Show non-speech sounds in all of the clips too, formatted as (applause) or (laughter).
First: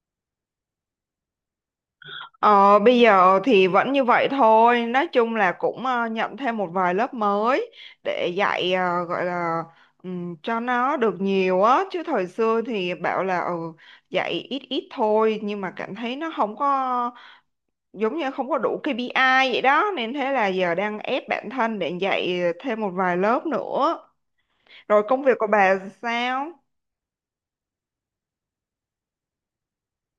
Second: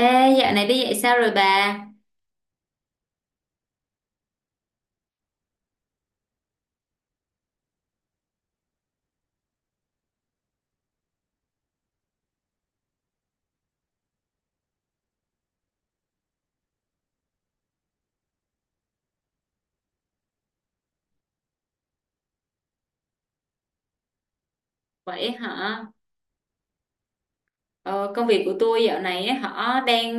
Ê, dạo này đi dạy sao rồi bà? Ờ, Bây giờ thì vẫn như vậy thôi, nói chung là cũng nhận thêm một vài lớp mới để dạy gọi là cho nó được nhiều á, chứ thời xưa thì bảo là dạy ít ít thôi nhưng mà cảm thấy nó không có giống như không có đủ KPI vậy đó nên thế là giờ đang ép bản thân để dạy thêm một vài lớp nữa. Rồi công Vậy việc của bà hả? sao? Ờ, Công việc của tôi dạo này á, đang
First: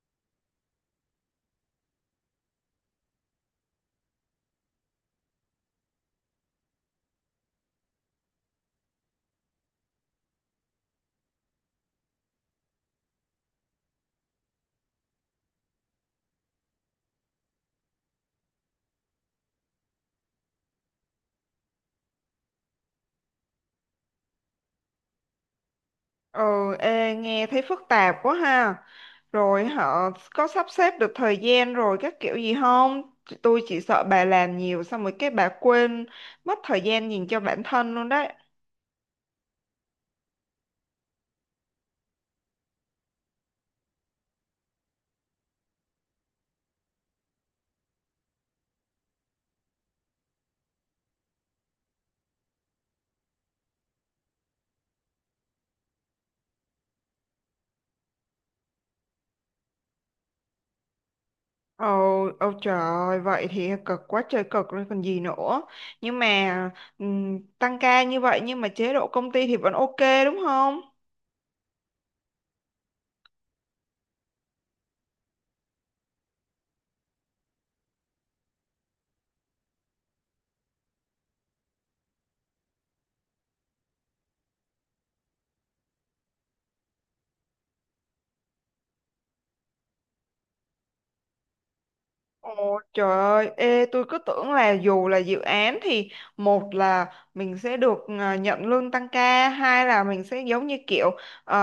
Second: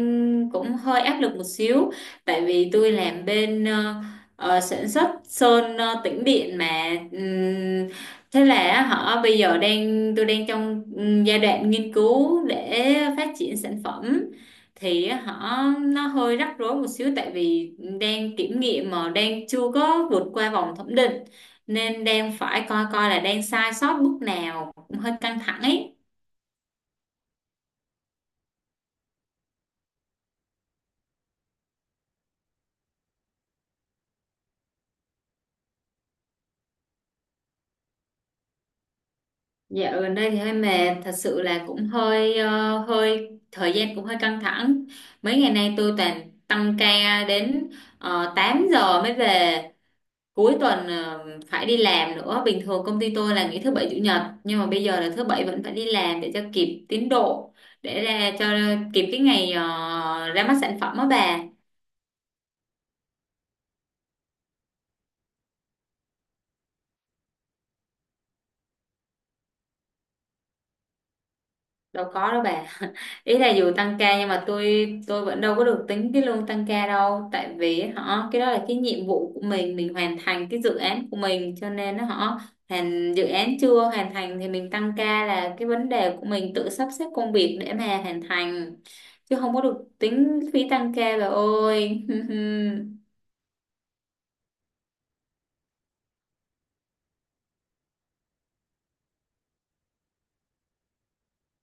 cũng hơi áp lực một xíu, tại vì tôi làm bên sản xuất sơn tĩnh điện mà. Thế là bây giờ đang đang trong giai đoạn nghiên cứu để phát triển sản phẩm, thì nó hơi rắc rối một xíu, tại vì đang kiểm nghiệm mà đang chưa có vượt qua vòng thẩm định, nên đang phải coi coi là đang sai sót bước nào, cũng hơi căng thẳng ấy. Ừ, ê, nghe thấy phức tạp quá ha. Rồi họ có sắp xếp được thời gian rồi các kiểu gì không? Tôi chỉ sợ bà làm nhiều xong rồi cái bà quên mất thời gian nhìn cho bản thân luôn đấy. Dạo gần đây thì hơi mệt, thật sự là cũng hơi ờ, hơi thời gian cũng hơi căng thẳng. Mấy ngày nay tôi toàn tăng ca đến 8 giờ mới về. Cuối tuần phải đi làm nữa. Bình thường công ty tôi là nghỉ thứ bảy chủ nhật, nhưng mà bây giờ là thứ bảy vẫn phải đi làm để cho kịp tiến độ, để ra cho kịp cái ngày ra mắt sản phẩm đó bà. Ồ, ôi trời ơi, vậy thì cực quá trời cực rồi còn gì nữa. Nhưng mà tăng ca như vậy nhưng mà chế độ công ty thì vẫn ok đúng không? Đâu có đâu bà. Ý là dù tăng ca nhưng mà tôi vẫn đâu có được tính cái lương tăng ca đâu, tại vì cái đó là cái nhiệm vụ của mình hoàn thành cái dự án của mình, cho nên nó hoàn dự án chưa hoàn thành thì mình tăng ca là cái vấn đề của mình tự sắp xếp công việc để mà hoàn thành, chứ không có được tính phí tăng ca bà ơi. Ồ, (laughs) trời ơi, ê, tôi cứ tưởng là dù là dự án thì một là mình sẽ được nhận lương tăng ca, hai là mình sẽ giống như kiểu ờ,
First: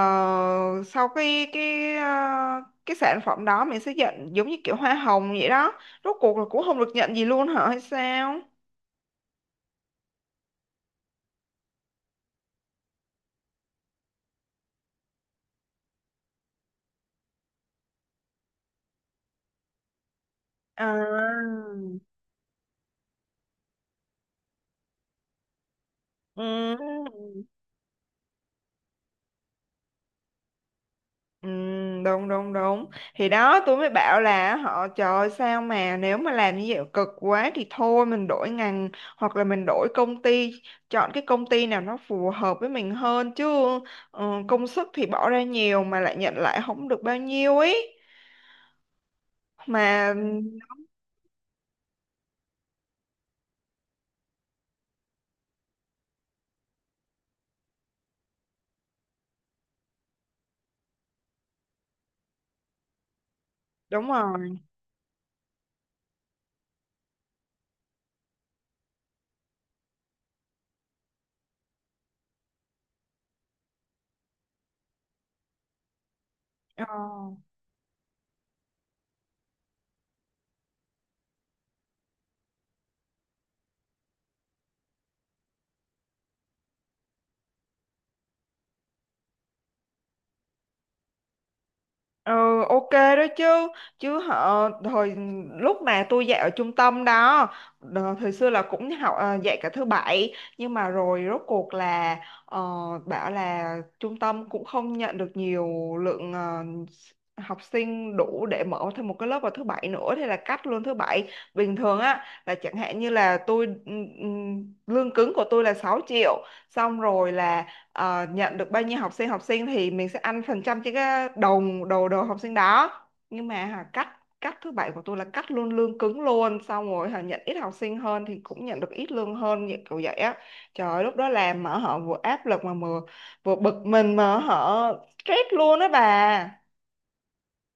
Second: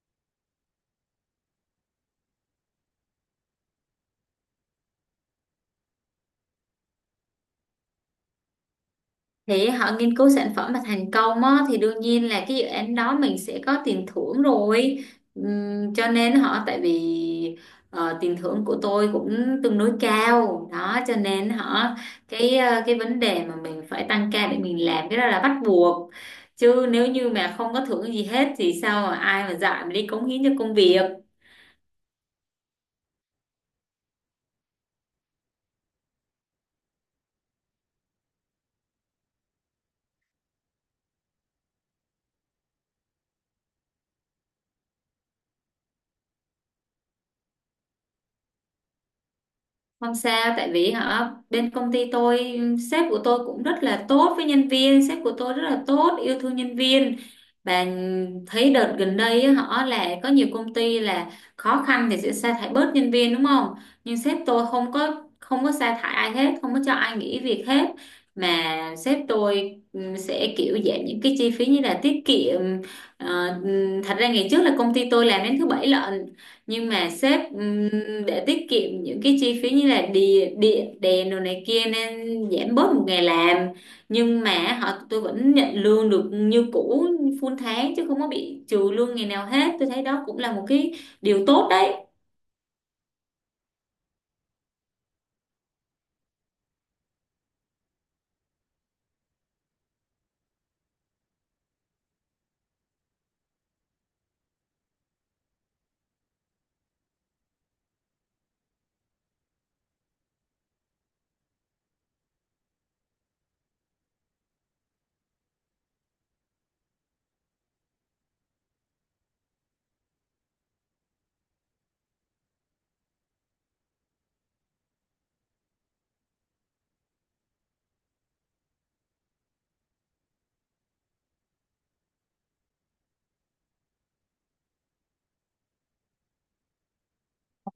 sau cái sản phẩm đó mình sẽ nhận giống như kiểu hoa hồng vậy đó. Rốt cuộc là cũng không được nhận gì luôn hả hay sao? Thì nghiên cứu sản phẩm mà thành công á, thì đương nhiên là cái dự án đó mình sẽ có tiền thưởng rồi. Cho nên tại vì tiền thưởng của tôi cũng tương đối cao đó, cho nên À. Cái cái vấn đề mà mình phải tăng ca để mình làm, cái đó là bắt buộc, Ừ. chứ nếu như mà không có thưởng gì hết thì sao mà ai mà dạy mà đi cống hiến cho công việc. Ừ, đúng đúng đúng, thì đó tôi mới bảo là họ trời ơi, sao mà nếu mà làm như vậy cực quá thì thôi mình đổi ngành hoặc là mình đổi công ty, chọn cái công ty nào nó phù hợp với mình hơn chứ công sức thì bỏ ra nhiều mà lại nhận lại không được bao nhiêu ấy mà, Không sao, tại vì hả bên công ty tôi, sếp của tôi cũng rất là tốt với nhân viên, sếp của tôi rất là tốt, yêu thương nhân viên. Và thấy đợt gần đây á, là có nhiều công ty là khó khăn thì sẽ sa thải bớt nhân viên, đúng không? đúng Nhưng sếp rồi. tôi không có sa thải ai hết, không có cho ai nghỉ việc hết. Mà sếp tôi sẽ kiểu giảm những cái chi phí như là tiết kiệm. Thật ra ngày trước là công ty tôi làm đến thứ bảy lận, Ờ. nhưng mà sếp để tiết kiệm những cái chi phí như là địa địa đèn đồ này kia nên giảm bớt một ngày làm, nhưng mà tôi vẫn nhận lương được như cũ, full tháng, chứ không có bị trừ lương ngày nào hết. Tôi thấy đó cũng là một cái điều tốt đấy. Ừ, ok đó chứ chứ họ hồi lúc mà tôi dạy ở trung tâm đó, thời xưa là cũng dạy cả thứ bảy nhưng mà rồi rốt cuộc là ờ, bảo là trung tâm cũng không nhận được nhiều lượng học sinh đủ để mở thêm một cái lớp vào thứ bảy nữa, thế là cắt luôn thứ bảy. Bình thường á là chẳng hạn như là tôi ừ, lương cứng của tôi là 6 triệu, xong rồi là nhận được bao nhiêu học sinh thì mình sẽ ăn phần trăm trên cái đầu, đầu học sinh đó, nhưng mà cắt cắt thứ bảy của tôi là cắt luôn lương cứng luôn, xong rồi nhận ít học sinh hơn thì cũng nhận được ít lương hơn như kiểu vậy á. Trời ơi, lúc đó làm mà họ vừa áp lực mà vừa vừa bực mình mà họ stress luôn á bà.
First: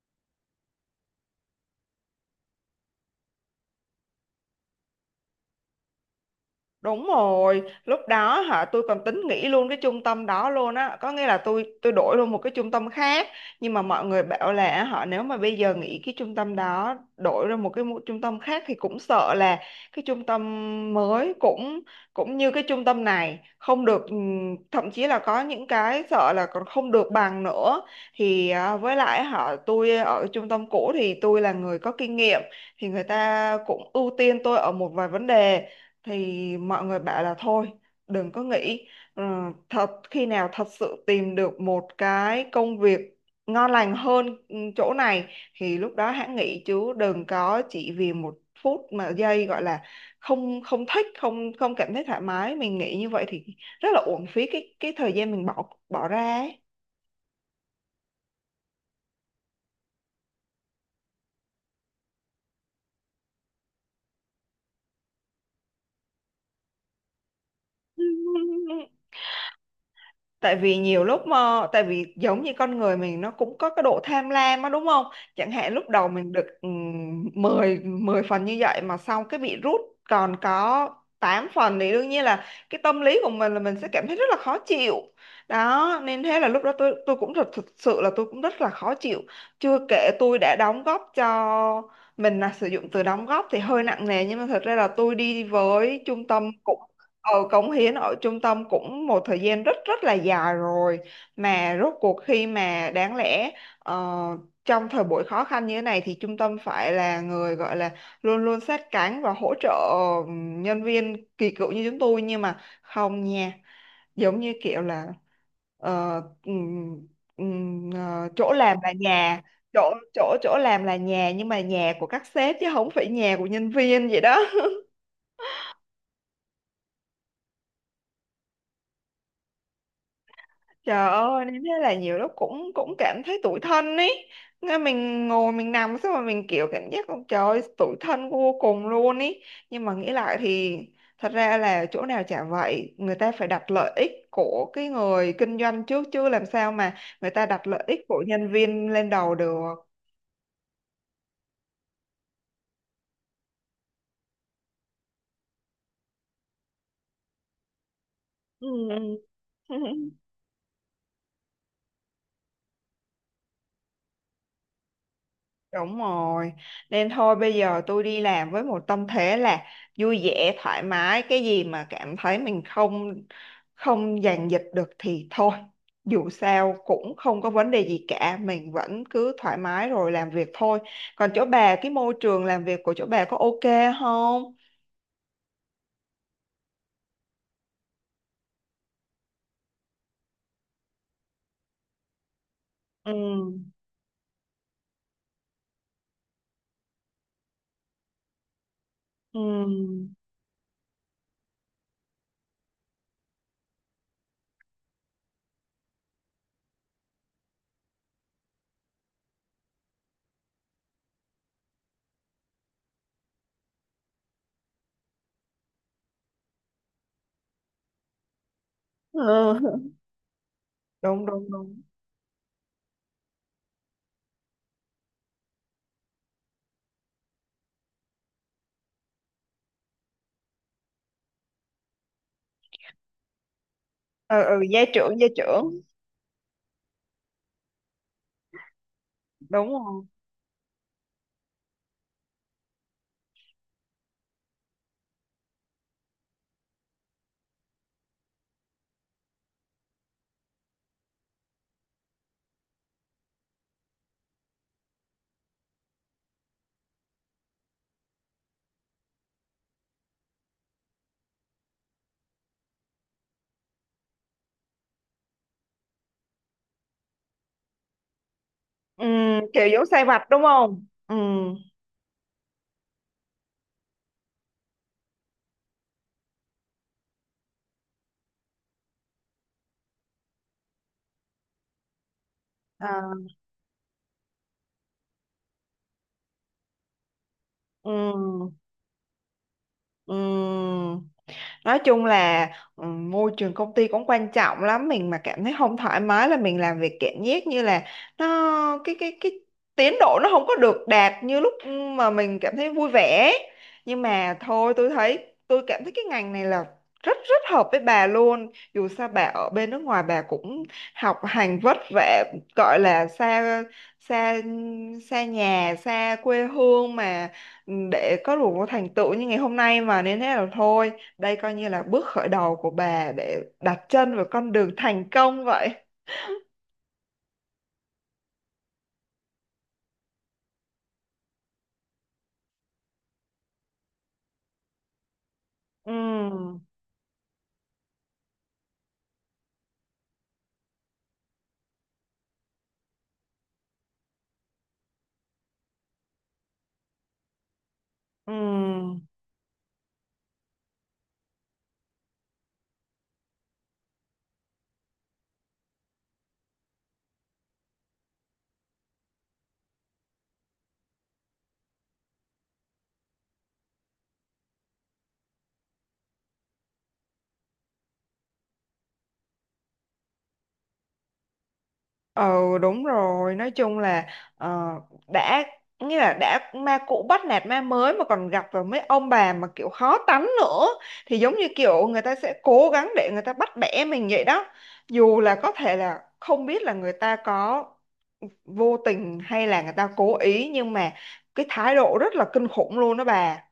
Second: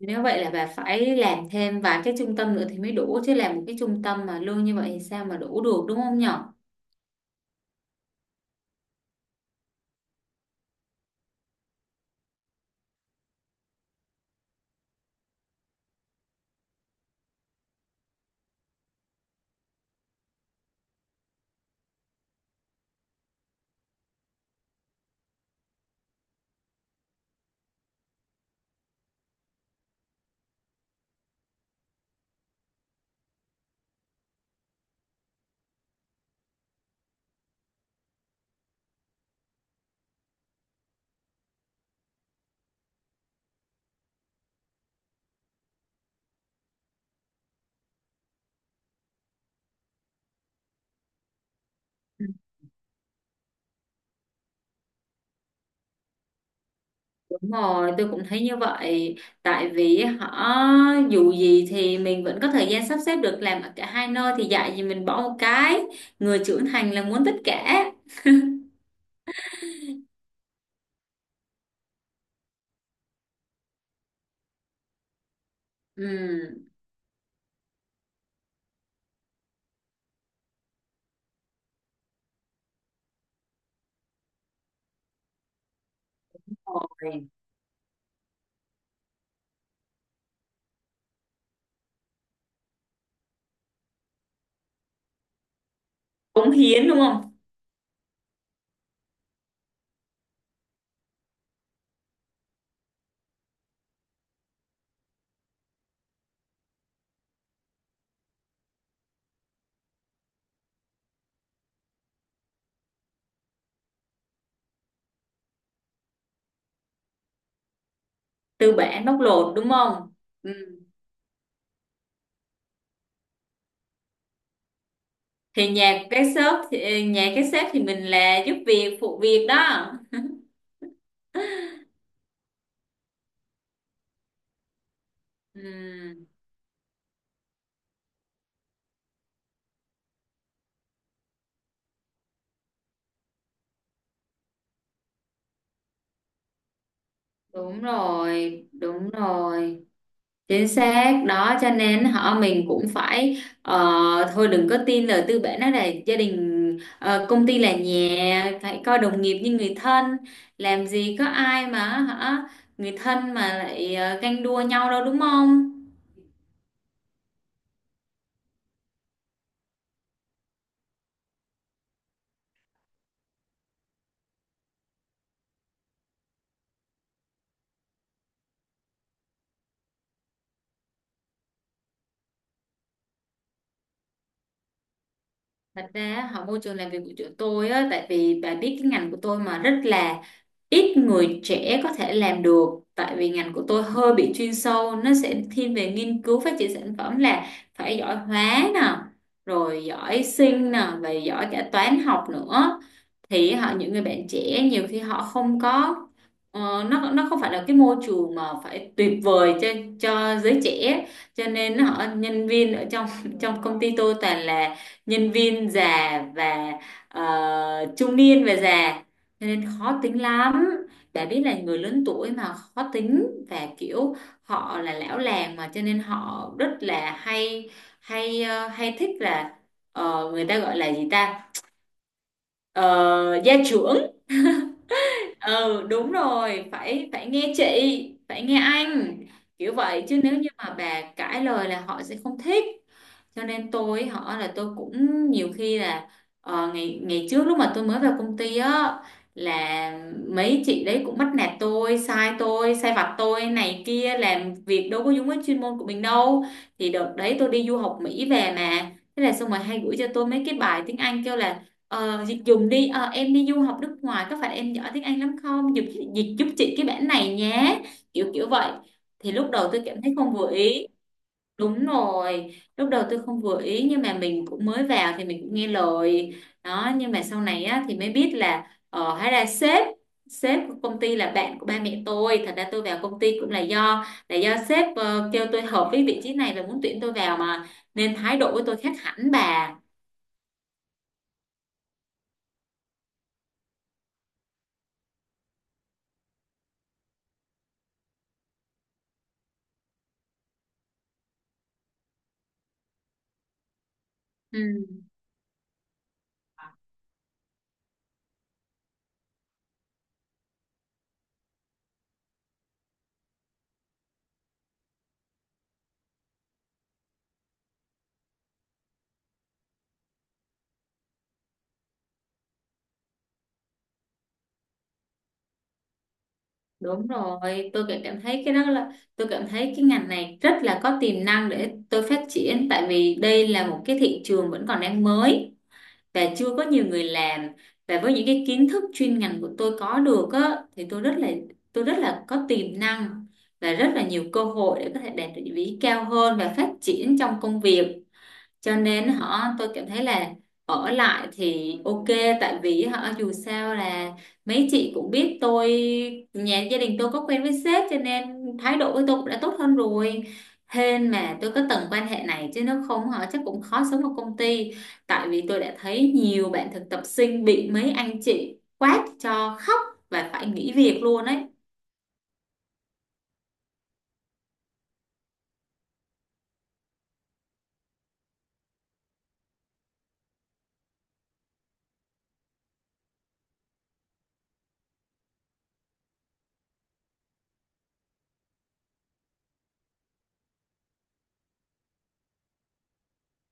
Nếu vậy là bà phải làm thêm vài cái trung tâm nữa thì mới đủ, chứ làm một cái trung tâm mà lương như vậy thì sao mà đủ được, đúng không nhở? Đúng rồi, lúc đó tôi còn tính nghỉ luôn cái trung tâm đó luôn á, có nghĩa là tôi đổi luôn một cái trung tâm khác, nhưng mà mọi người bảo là họ nếu mà bây giờ nghỉ cái trung tâm đó, đổi ra một cái trung tâm khác thì cũng sợ là cái trung tâm mới cũng cũng như cái trung tâm này không được, thậm chí là có những cái sợ là còn không được bằng nữa. Thì với lại họ tôi ở trung tâm cũ thì tôi là người có kinh nghiệm thì người ta cũng ưu tiên tôi ở một vài vấn đề, thì mọi người bảo là thôi đừng có nghĩ. Ờ, Thật khi nào thật sự tìm được một cái công việc ngon lành hơn chỗ này thì lúc đó hãng nghỉ, chứ đừng có chỉ vì một phút mà giây gọi là không không thích, không không cảm thấy thoải mái mình nghĩ như vậy thì rất là uổng phí cái thời gian mình bỏ bỏ ra ấy. Đúng rồi, tôi cũng thấy như vậy. Tại vì dù gì thì mình vẫn có thời gian sắp xếp được làm ở cả hai nơi, thì dạy gì mình bỏ một cái. Người trưởng thành là muốn tất cả. (laughs) Tại vì nhiều lúc, mà tại vì giống như con người mình nó cũng có cái độ tham lam á đúng không, chẳng hạn lúc đầu mình được Ừ. 10 10 phần như vậy mà sau cái bị rút còn có 8 phần thì đương nhiên là cái tâm lý của mình là mình sẽ cảm thấy rất là khó chịu, đó nên thế là lúc đó tôi Rồi. cũng thực sự là tôi cũng rất là khó chịu, chưa kể tôi đã đóng góp cho, mình là sử dụng từ đóng góp thì hơi nặng nề nhưng mà thật ra là tôi đi với trung tâm Cống cũng. hiến đúng không? Ờ, cống hiến ở trung tâm cũng một thời gian rất rất là dài rồi, mà rốt cuộc khi mà đáng lẽ ờ, trong thời buổi khó khăn như thế này thì trung tâm phải là người gọi là luôn luôn sát cánh và hỗ trợ nhân viên kỳ cựu như chúng tôi, nhưng mà không nha, giống như kiểu là ờ, ừm, chỗ Tư làm là bản bóc nhà, lột đúng chỗ không? chỗ Ừ. chỗ làm là nhà nhưng mà nhà của các sếp chứ không phải nhà của nhân viên vậy đó. Thì nhà cái shop thì nhà cái sếp thì mình là giúp việc phụ việc đó. Trời ơi, nên thế là nhiều lúc cũng cũng cảm thấy tủi thân ấy. Nghe mình ngồi mình nằm xong mà Ừ. mình kiểu cảm giác con trời ơi, tủi thân vô cùng luôn ấy. Nhưng mà nghĩ lại thì thật ra là chỗ nào chả vậy, người ta phải đặt lợi ích của cái người kinh doanh trước chứ làm sao mà người ta đặt Đúng lợi ích của nhân rồi, viên lên đúng đầu được. rồi. Chính xác đó, cho nên mình cũng phải thôi đừng có tin lời tư bản đó là gia đình, công ty là nhà, phải coi Ừ. đồng nghiệp như người thân. (laughs) Làm gì có ai mà hả người thân mà lại ganh đua nhau đâu, đúng không? Đúng rồi. Nên thôi bây giờ tôi đi làm với một tâm thế là vui vẻ, thoải mái, cái gì mà cảm thấy mình không không dàn dịch được thì thôi. Dù sao cũng không có vấn đề gì cả, mình vẫn cứ thoải mái rồi làm việc thôi. Còn chỗ bà, cái môi trường làm việc của chỗ bà có ok không? Thật ra môi trường làm việc của chỗ tôi á, tại vì bà biết cái ngành của tôi mà rất là ít người trẻ có thể làm được, Ừ. tại vì ngành của tôi hơi bị chuyên sâu, nó sẽ thiên về nghiên cứu phát triển sản phẩm, là phải giỏi hóa nè, rồi Ừ. giỏi sinh nè, và giỏi cả toán học nữa. Thì những người bạn trẻ nhiều khi họ không có nó không phải là cái môi trường mà phải tuyệt vời cho giới trẻ, cho nên nhân viên ở trong (laughs) trong công ty tôi toàn là nhân viên già và ờ, trung niên và già, cho Ờ. nên khó tính lắm. Đã Đúng biết đúng là người đúng. lớn tuổi mà khó tính và kiểu họ là lão làng mà, cho nên họ rất là hay hay hay thích là người ta gọi là gì ta? Ờ, gia trưởng. Ừ, ừ, gia trưởng, gia trưởng. Ừ đúng rồi, phải phải nghe chị, phải nghe anh, Đúng kiểu rồi. vậy. Chứ nếu như mà bà cãi lời là họ sẽ không thích. Cho nên tôi là tôi cũng nhiều khi là ngày ngày trước lúc mà tôi mới vào công ty á, là mấy chị đấy cũng bắt nạt tôi, sai tôi, sai vặt tôi này kia, làm việc đâu có đúng với chuyên môn của mình đâu. Thì đợt đấy tôi đi du học Mỹ về mà, thế là xong rồi hay gửi cho tôi mấy cái bài tiếng Anh kêu là dịch dùng đi, ờ, em đi du học nước ngoài có phải em giỏi tiếng Anh lắm không, dịch, dịch giúp chị cái bản này nhé, kiểu kiểu vậy. Ừ, Thì lúc kiểu đầu tôi giống cảm sai thấy vặt không đúng vừa không? ý. Ừ. Đúng rồi, lúc đầu tôi không vừa ý, nhưng mà mình cũng mới vào thì mình cũng nghe lời đó. Nhưng mà sau này á, thì mới biết là hóa ra sếp, sếp của công ty là bạn của ba mẹ tôi. Thật ra tôi vào Ờ. công ty cũng là do sếp kêu tôi hợp với vị trí này và muốn tuyển tôi vào mà. Ừ. Nên thái độ của tôi khác hẳn bà. Ừ, nói chung là môi trường công ty cũng quan trọng lắm, mình mà cảm thấy không thoải mái là mình làm việc cảm giác như là nó, cái tiến độ nó không có được đạt như lúc mà mình cảm thấy vui vẻ, nhưng mà Ừ, thôi tôi thấy, tôi cảm thấy cái ngành này là rất rất hợp với bà luôn, dù sao bà ở bên nước ngoài bà cũng học hành vất vả, gọi là xa xa xa nhà xa quê hương mà, để có đủ thành tựu như ngày hôm nay mà, nên thế là thôi đây coi như là bước khởi đầu của bà để đặt chân vào con đường thành công vậy. đúng rồi, tôi cảm cảm thấy cái đó là tôi cảm thấy cái ngành này rất là có tiềm năng để tôi phát triển, tại vì đây là một cái thị trường vẫn còn đang mới, và chưa Ừ, có nhiều người làm. Và với những cái kiến thức chuyên ngành của tôi có được á, thì tôi rất là có tiềm năng, và rất là nhiều cơ hội để có thể đạt được vị trí cao hơn và phát triển trong công việc. ừ, Cho nên tôi cảm thấy là ở lại thì ok, tại vì dù sao là mấy chị cũng biết tôi, nhà gia đình tôi có quen với sếp, cho nên thái độ với tôi cũng đã tốt hơn rồi. Hên mà tôi có tầng quan hệ này, chứ nếu không chắc cũng khó sống ở công ty, tại vì tôi đã thấy nhiều bạn thực tập sinh bị mấy anh chị quát cho khóc và phải nghỉ việc luôn ấy. ừ, đúng rồi. Nói chung là ờ, đã nghĩa là đã ma cũ bắt nạt ma mới mà còn gặp vào mấy ông bà mà kiểu khó tánh nữa thì giống như kiểu người ta sẽ cố gắng để người ta bắt bẻ mình vậy đó. Dù là có thể là không biết là người ta có vô tình hay là người ta cố ý nhưng mà cái thái độ rất là kinh khủng luôn đó bà.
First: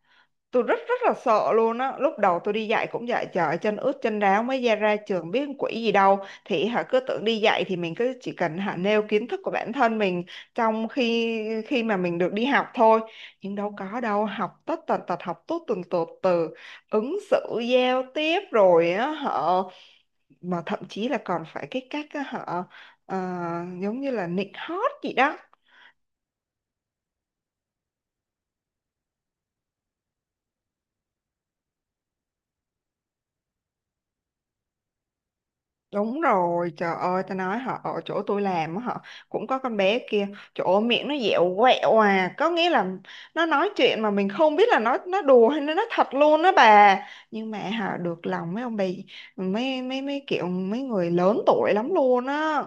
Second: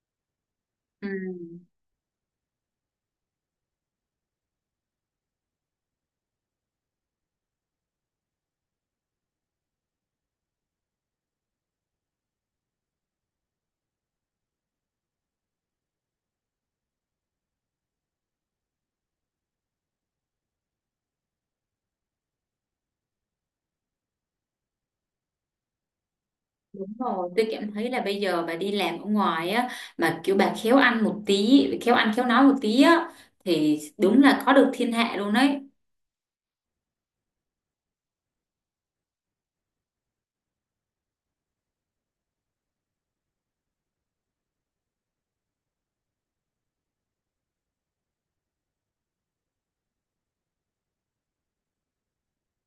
Tôi rất rất Ừ. là sợ luôn á, lúc đầu tôi đi dạy cũng vậy, trời chân ướt chân ráo mới ra ra trường biết quỷ gì đâu, thì cứ tưởng đi dạy thì mình cứ chỉ cần nêu kiến thức của bản thân mình, trong khi khi mà mình được đi học thôi, nhưng đâu có đâu, học tất tần tật, học tốt từng tột từ ứng xử giao tiếp rồi á họ, mà thậm chí là còn phải cái cách á, họ ờ, giống như là nịnh hót gì đó. Đúng rồi, tôi cảm thấy là bây giờ bà đi làm ở ngoài á, mà kiểu bà khéo ăn một tí, khéo ăn khéo nói một tí á, thì đúng là có được thiên hạ luôn đấy. Đúng rồi, trời ơi, ta nói họ ở chỗ tôi làm á, họ cũng có con bé kia, chỗ miệng nó dẻo quẹo à, có nghĩa là nó nói chuyện mà mình không biết là nó đùa hay nó nói thật luôn đó bà. Nhưng mà họ được lòng mấy ông bà, mấy mấy mấy kiểu mấy người lớn tuổi lắm luôn á.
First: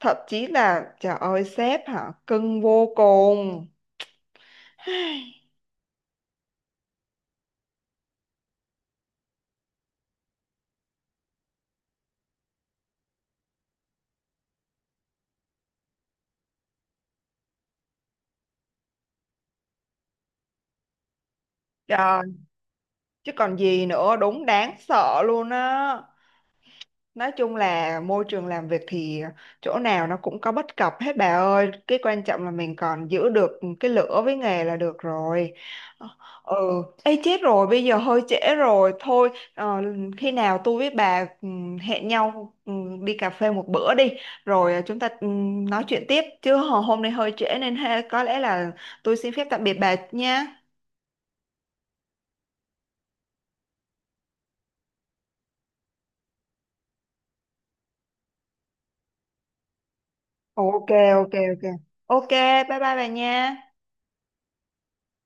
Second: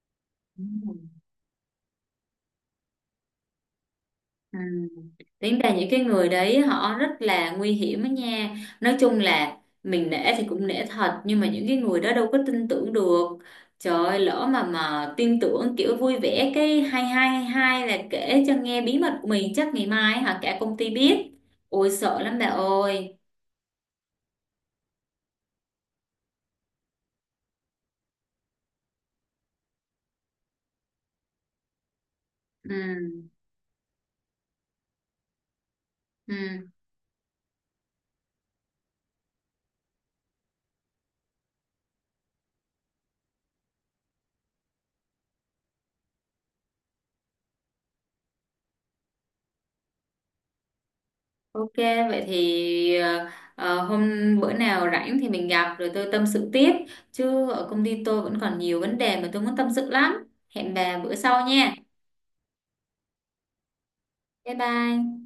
Thậm chí Đúng là rồi. trời ơi sếp hả, cưng vô cùng. Ừ. (sighs) Tính ra những cái người đấy họ rất là nguy hiểm á nha. Nói chung là mình nể thì cũng nể thật, nhưng mà những cái người đó đâu có tin tưởng được. Trời ơi, lỡ mà tin tưởng kiểu vui vẻ cái hai hai hai hai là kể cho nghe bí mật của mình chắc ngày mai hả cả công ty biết. Ôi sợ Trời, lắm bà ơi. chứ còn gì nữa, đúng đáng sợ luôn á. Nói chung là môi trường làm việc thì chỗ nào nó cũng có bất cập hết bà ơi. Cái quan trọng là mình còn giữ Ừ. được cái lửa với nghề là được rồi. Ừ. Ừ, ê chết rồi, bây giờ hơi trễ rồi. Thôi, khi nào tôi với bà hẹn nhau đi cà phê một bữa đi. Rồi chúng ta nói chuyện tiếp. Chứ hôm nay hơi trễ nên ha, có lẽ là tôi xin phép tạm biệt bà nha. Ok, vậy thì hôm bữa nào rảnh thì mình gặp rồi tôi tâm sự tiếp. Chứ ở công ty tôi vẫn còn nhiều vấn đề mà tôi muốn tâm sự lắm. Hẹn Ok, bà bữa ok, sau ok. nha. Ok, bye bye bà nha. Bye bye.